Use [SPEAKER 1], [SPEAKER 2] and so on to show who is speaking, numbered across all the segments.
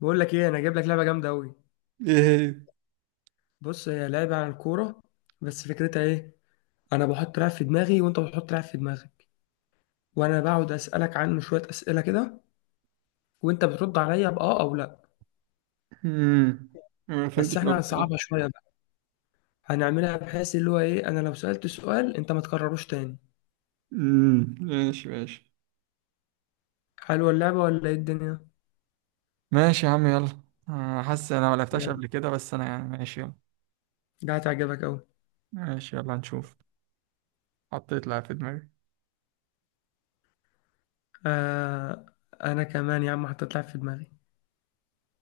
[SPEAKER 1] بقول لك ايه انا جايب لك لعبه جامده قوي.
[SPEAKER 2] ايه هي؟
[SPEAKER 1] بص هي لعبه عن الكوره. بس فكرتها ايه؟ انا بحط لاعب في دماغي وانت بتحط لاعب في دماغك، وانا بقعد اسالك عنه شويه اسئله كده وانت بترد عليا باه او لا.
[SPEAKER 2] امم ما
[SPEAKER 1] بس
[SPEAKER 2] فهمتش
[SPEAKER 1] احنا
[SPEAKER 2] قوي بصراحة.
[SPEAKER 1] هنصعبها شويه بقى. هنعملها بحيث اللي هو ايه، انا لو سالت سؤال انت ما تكرروش تاني.
[SPEAKER 2] ماشي ماشي.
[SPEAKER 1] حلوه اللعبه ولا ايه الدنيا؟
[SPEAKER 2] ماشي يا عم، يلا. حاسس انا ما لعبتهاش
[SPEAKER 1] يلا،
[SPEAKER 2] قبل كده، بس انا يعني ماشي يلا.
[SPEAKER 1] ده هتعجبك قوي.
[SPEAKER 2] ماشي يلا، هنشوف. حطيت لعب في دماغي.
[SPEAKER 1] آه. انا كمان يا عم حطيت لاعب في دماغي.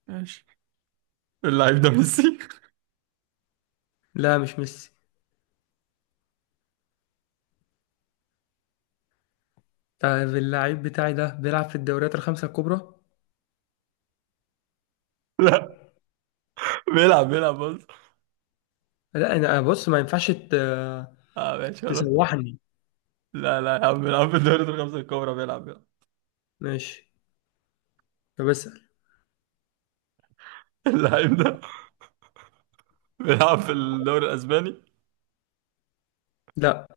[SPEAKER 2] ماشي. اللعيب ده ميسي.
[SPEAKER 1] لا مش ميسي. طيب اللعيب بتاعي ده بيلعب في الدوريات الخمسه الكبرى.
[SPEAKER 2] لا، بيلعب بيلعب بص.
[SPEAKER 1] لا، انا بص ما ينفعش
[SPEAKER 2] اه ماشي خلاص.
[SPEAKER 1] تسوحني.
[SPEAKER 2] لا لا يا عم، بيلعب في الدوري الخمسة الكبرى بيلعب بيلعب.
[SPEAKER 1] ماشي. طب اسأل.
[SPEAKER 2] اللعيب ده بيلعب في الدوري الاسباني.
[SPEAKER 1] لا،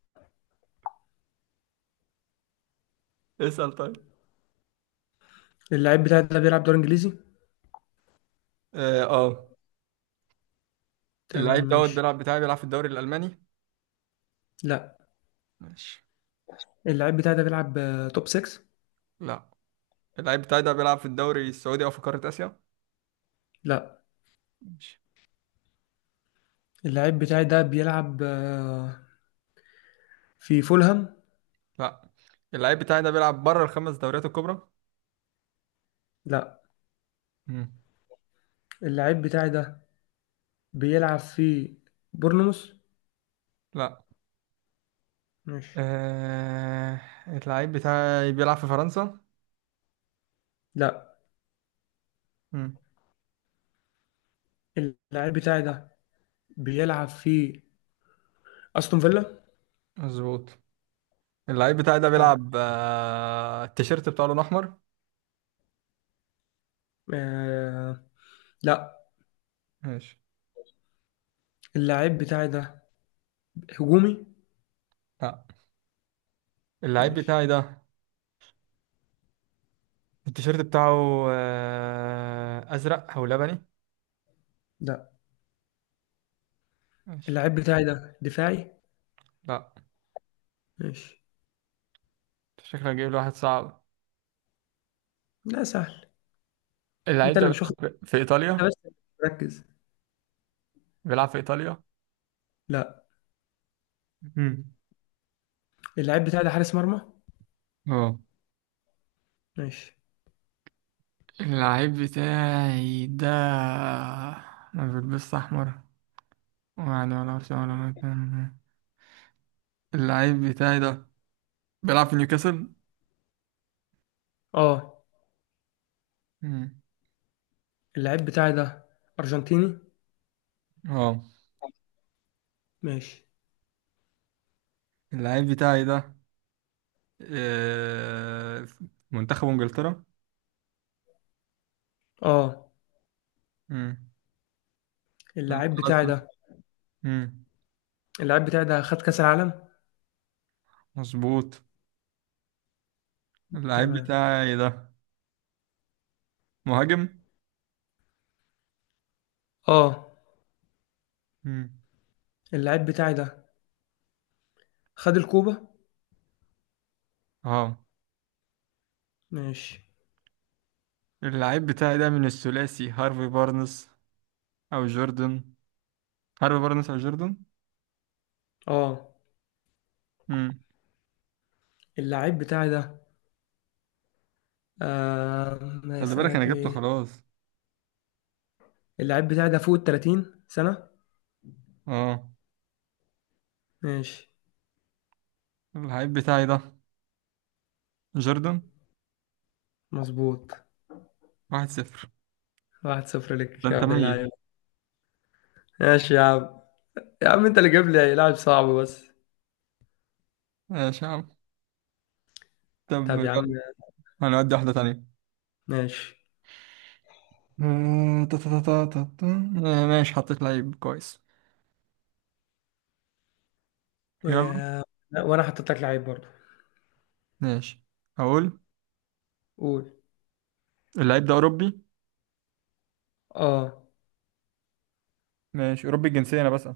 [SPEAKER 2] اسأل طيب.
[SPEAKER 1] اللعيب بتاعي ده بيلعب دوري انجليزي.
[SPEAKER 2] اه آه.
[SPEAKER 1] تمام
[SPEAKER 2] اللعيب دوت
[SPEAKER 1] ماشي.
[SPEAKER 2] بيلعب بتاعي بيلعب في الدوري الالماني.
[SPEAKER 1] لا،
[SPEAKER 2] ماشي.
[SPEAKER 1] اللعيب بتاعي ده بيلعب توب 6.
[SPEAKER 2] لا. اللعيب بتاعي ده بيلعب في الدوري السعودي او في قارة اسيا.
[SPEAKER 1] لا،
[SPEAKER 2] ماشي.
[SPEAKER 1] اللعيب بتاعي ده بيلعب في فولهام.
[SPEAKER 2] لا. اللعيب بتاعي ده بيلعب بره الخمس دوريات الكبرى.
[SPEAKER 1] لا،
[SPEAKER 2] مم.
[SPEAKER 1] اللعيب بتاعي ده بيلعب في بورنموث.
[SPEAKER 2] لا.
[SPEAKER 1] ماشي.
[SPEAKER 2] آه... اللعيب بتاعي بيلعب في فرنسا.
[SPEAKER 1] لا،
[SPEAKER 2] مم.
[SPEAKER 1] اللعيب بتاعي ده بيلعب في استون فيلا.
[SPEAKER 2] مظبوط. اللعيب بتاعي ده
[SPEAKER 1] حلو.
[SPEAKER 2] بيلعب التيشيرت بتاعه لون احمر.
[SPEAKER 1] آه... لا،
[SPEAKER 2] ماشي.
[SPEAKER 1] اللعيب بتاعي ده هجومي.
[SPEAKER 2] لا. اللعيب
[SPEAKER 1] ماشي.
[SPEAKER 2] بتاعي ده التيشيرت بتاعه ازرق او لبني.
[SPEAKER 1] لا،
[SPEAKER 2] ماشي.
[SPEAKER 1] اللعيب بتاعي ده دفاعي.
[SPEAKER 2] لا.
[SPEAKER 1] ماشي.
[SPEAKER 2] أنت شكلك جايب لي واحد صعب.
[SPEAKER 1] لا سهل.
[SPEAKER 2] اللعيب
[SPEAKER 1] انت
[SPEAKER 2] ده
[SPEAKER 1] اللي مش واخد.
[SPEAKER 2] بيلعب في
[SPEAKER 1] انت
[SPEAKER 2] ايطاليا.
[SPEAKER 1] بس ركز.
[SPEAKER 2] بيلعب في ايطاليا.
[SPEAKER 1] لا،
[SPEAKER 2] مم.
[SPEAKER 1] اللعيب بتاعي ده حارس مرمى.
[SPEAKER 2] اه.
[SPEAKER 1] ماشي.
[SPEAKER 2] اللعيب بتاعي ده ما بيلبسش أحمر، يعني ولا أرسنال ولا مكان. اللعيب بتاعي ده بيلعب في نيوكاسل.
[SPEAKER 1] اه،
[SPEAKER 2] مم.
[SPEAKER 1] اللعيب بتاعي ده ارجنتيني.
[SPEAKER 2] اه.
[SPEAKER 1] ماشي.
[SPEAKER 2] اللعيب بتاعي ده في منتخب إنجلترا.
[SPEAKER 1] اه،
[SPEAKER 2] مم. نعم
[SPEAKER 1] اللعيب
[SPEAKER 2] خلاص.
[SPEAKER 1] بتاعي ده
[SPEAKER 2] مم.
[SPEAKER 1] اللعيب بتاعي ده خد كاس العالم.
[SPEAKER 2] مظبوط. اللعيب
[SPEAKER 1] تمام.
[SPEAKER 2] بتاعي ده مهاجم.
[SPEAKER 1] اه،
[SPEAKER 2] مم.
[SPEAKER 1] اللعيب بتاعي ده خد الكوبا.
[SPEAKER 2] اه.
[SPEAKER 1] ماشي.
[SPEAKER 2] اللعيب بتاعي ده من الثلاثي هارفي بارنس أو جوردن. هارفي بارنس أو جوردن.
[SPEAKER 1] اه،
[SPEAKER 2] مم.
[SPEAKER 1] اللعيب بتاعي ده آه ما
[SPEAKER 2] خلي بالك أنا
[SPEAKER 1] اسالك
[SPEAKER 2] جبته
[SPEAKER 1] ايه.
[SPEAKER 2] خلاص.
[SPEAKER 1] اللعيب بتاعي ده فوق ال 30 سنة.
[SPEAKER 2] اه.
[SPEAKER 1] ماشي.
[SPEAKER 2] اللعيب بتاعي ده جوردن.
[SPEAKER 1] مظبوط.
[SPEAKER 2] 1-0.
[SPEAKER 1] واحد صفر
[SPEAKER 2] ده
[SPEAKER 1] لك يا
[SPEAKER 2] انت
[SPEAKER 1] ابن اللعيب.
[SPEAKER 2] ميت.
[SPEAKER 1] ماشي يا عم. يا عم انت اللي جايب لي لاعب صعب بس.
[SPEAKER 2] ماشي يا عم. طب
[SPEAKER 1] طب
[SPEAKER 2] يلا.
[SPEAKER 1] يا عم.
[SPEAKER 2] هنودي واحدة تانية.
[SPEAKER 1] ماشي.
[SPEAKER 2] آه، تا- تا- تا- تا- تا- ماشي حطيت لعيب كويس.
[SPEAKER 1] و...
[SPEAKER 2] يلا.
[SPEAKER 1] لا، وانا حطيت لك لعيب برضه.
[SPEAKER 2] ماشي أقول.
[SPEAKER 1] قول.
[SPEAKER 2] اللعيب ده أوروبي.
[SPEAKER 1] اه،
[SPEAKER 2] ماشي، أوروبي الجنسية أنا بسأل.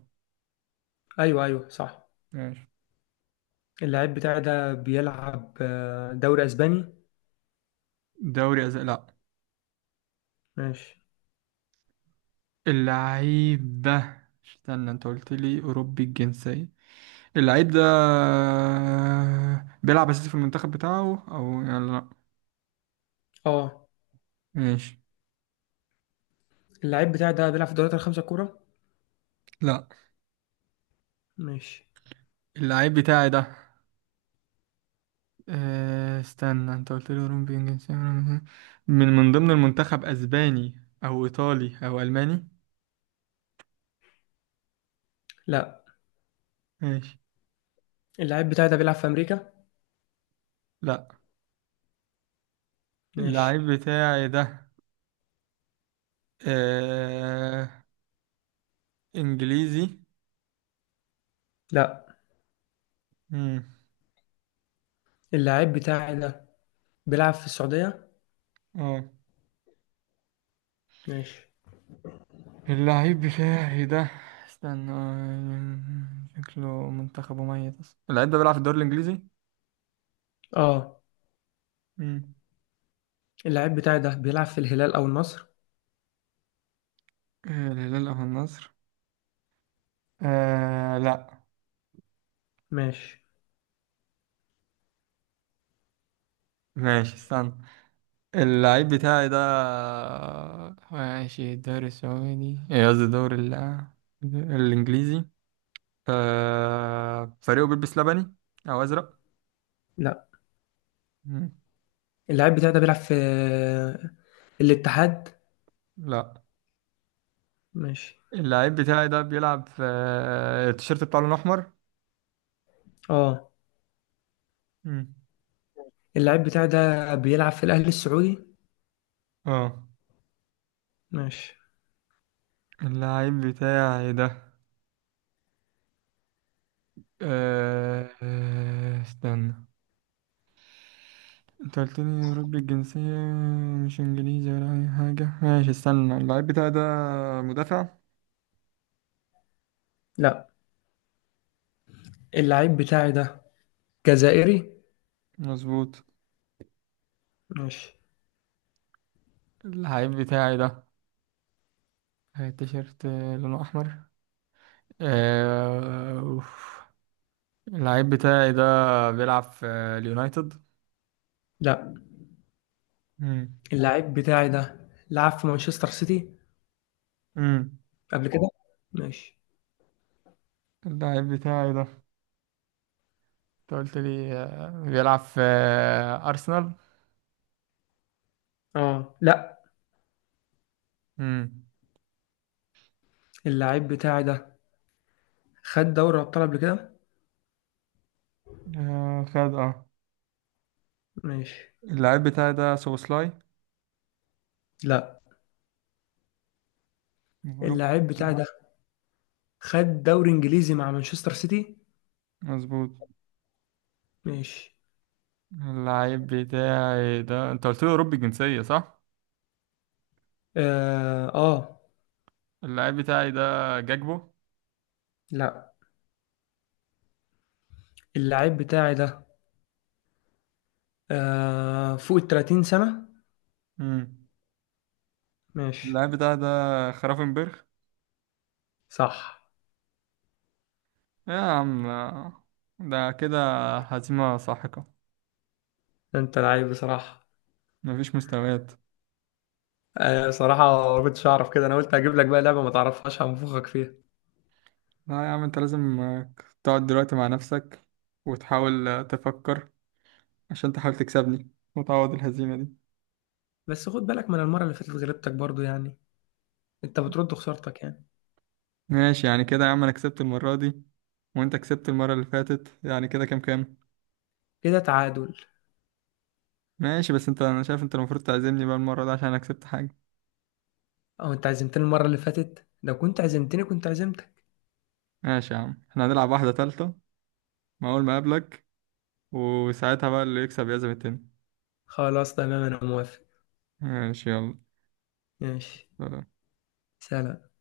[SPEAKER 1] ايوه ايوه صح.
[SPEAKER 2] ماشي.
[SPEAKER 1] اللعيب بتاعي ده بيلعب دوري اسباني.
[SPEAKER 2] لا.
[SPEAKER 1] ماشي.
[SPEAKER 2] اللعيب ده استنى، انت قلت لي أوروبي الجنسية. اللعيب ده بيلعب أساسي في المنتخب بتاعه أو يلا لا.
[SPEAKER 1] اه،
[SPEAKER 2] ماشي.
[SPEAKER 1] اللعيب بتاعي ده بيلعب في الدوريات الخمسة الكبرى.
[SPEAKER 2] لا.
[SPEAKER 1] ماشي.
[SPEAKER 2] اللعيب بتاعي ده استنى، انت قلت لي هروب بين جنسية من من ضمن المنتخب اسباني او ايطالي او الماني.
[SPEAKER 1] لا،
[SPEAKER 2] ماشي.
[SPEAKER 1] اللعيب بتاعي ده بيلعب في امريكا.
[SPEAKER 2] لا.
[SPEAKER 1] ماشي.
[SPEAKER 2] اللعيب بتاعي ده آه... انجليزي.
[SPEAKER 1] لا،
[SPEAKER 2] مم.
[SPEAKER 1] اللعيب بتاعي ده بيلعب في السعودية.
[SPEAKER 2] اه.
[SPEAKER 1] ماشي.
[SPEAKER 2] اللعيب بتاعي ده استنى، شكله منتخبه ميت اصلا، اللعيب ده بيلعب في الدوري الانجليزي.
[SPEAKER 1] اه،
[SPEAKER 2] مم.
[SPEAKER 1] اللعيب بتاعي ده بيلعب في الهلال او النصر.
[SPEAKER 2] الهلال او النصر. لا.
[SPEAKER 1] ماشي.
[SPEAKER 2] ماشي استنى. اللعيب بتاعي ده ماشي الدوري السعودي، إيه قصدي، الدوري الإنجليزي. فريقه بيلبس لبني أو أزرق.
[SPEAKER 1] لا،
[SPEAKER 2] مم.
[SPEAKER 1] اللعيب بتاعي ده بيلعب في الاتحاد.
[SPEAKER 2] لا.
[SPEAKER 1] ماشي.
[SPEAKER 2] اللعيب بتاعي ده بيلعب في التيشيرت بتاعه لونه أحمر.
[SPEAKER 1] اه،
[SPEAKER 2] مم.
[SPEAKER 1] اللعيب بتاعي ده بيلعب في الأهلي السعودي.
[SPEAKER 2] اه.
[SPEAKER 1] ماشي.
[SPEAKER 2] اللعيب بتاعي ده استنى، انت قلت لي أوروبي الجنسية مش إنجليزي ولا أي حاجة، ماشي استنى. اللعيب بتاعي ده مدافع.
[SPEAKER 1] لا، اللعيب بتاعي ده جزائري.
[SPEAKER 2] مظبوط.
[SPEAKER 1] ماشي.
[SPEAKER 2] العيب بتاعي ده تيشيرت لونه أحمر. أوف. اللعيب بتاعي ده بيلعب في اليونايتد.
[SPEAKER 1] لا،
[SPEAKER 2] مم.
[SPEAKER 1] اللعيب بتاعي ده لعب في مانشستر سيتي
[SPEAKER 2] مم.
[SPEAKER 1] قبل كده. ماشي.
[SPEAKER 2] اللعيب بتاعي ده انت قلت لي بيلعب في أرسنال.
[SPEAKER 1] اه، لا،
[SPEAKER 2] مم.
[SPEAKER 1] اللعيب بتاعي ده خد دوري أبطال قبل كده.
[SPEAKER 2] خد اه.
[SPEAKER 1] ماشي.
[SPEAKER 2] اللعيب بتاعي ده سوبوسلاي
[SPEAKER 1] لا،
[SPEAKER 2] أوروبي.
[SPEAKER 1] اللعيب بتاعي ده خد دوري إنجليزي مع مانشستر سيتي.
[SPEAKER 2] مظبوط.
[SPEAKER 1] ماشي.
[SPEAKER 2] اللعيب بتاعي ده انت قلت لي أوروبي الجنسية صح؟
[SPEAKER 1] اه, آه.
[SPEAKER 2] اللعيب بتاعي ده جاكبو.
[SPEAKER 1] لا، اللعيب بتاعي ده فوق ال 30 سنة.
[SPEAKER 2] مم.
[SPEAKER 1] ماشي.
[SPEAKER 2] اللعيب بتاعي ده خرافنبرغ.
[SPEAKER 1] صح.
[SPEAKER 2] يا عم، ده كده هزيمة ساحقة.
[SPEAKER 1] ده انت لعيب بصراحة.
[SPEAKER 2] مفيش مستويات.
[SPEAKER 1] صراحة ما كنتش أعرف كده. أنا قلت هجيب لك بقى لعبة ما تعرفهاش هنفخك فيها.
[SPEAKER 2] لا يا عم، انت لازم تقعد دلوقتي مع نفسك وتحاول تفكر عشان تحاول تكسبني وتعوض الهزيمة دي.
[SPEAKER 1] بس خد بالك، ما أنا المرة اللي فاتت غلبتك برضو يعني. أنت بترد خسارتك يعني.
[SPEAKER 2] ماشي يعني كده يا عم، انا كسبت المرة دي وانت كسبت المرة اللي فاتت، يعني كده كام كام.
[SPEAKER 1] كده تعادل.
[SPEAKER 2] ماشي بس انت، انا شايف انت المفروض تعزمني بقى المرة دي عشان انا كسبت حاجة.
[SPEAKER 1] أو أنت عزمتني المرة اللي فاتت، لو كنت عزمتني كنت عزمتك.
[SPEAKER 2] ماشي يا عم، احنا هنلعب واحدة تالتة مع اول ما اقابلك، وساعتها بقى اللي يكسب يعزم التاني.
[SPEAKER 1] خلاص تمام أنا موافق.
[SPEAKER 2] ماشي يلا.
[SPEAKER 1] ماشي.
[SPEAKER 2] سلام.
[SPEAKER 1] سلام.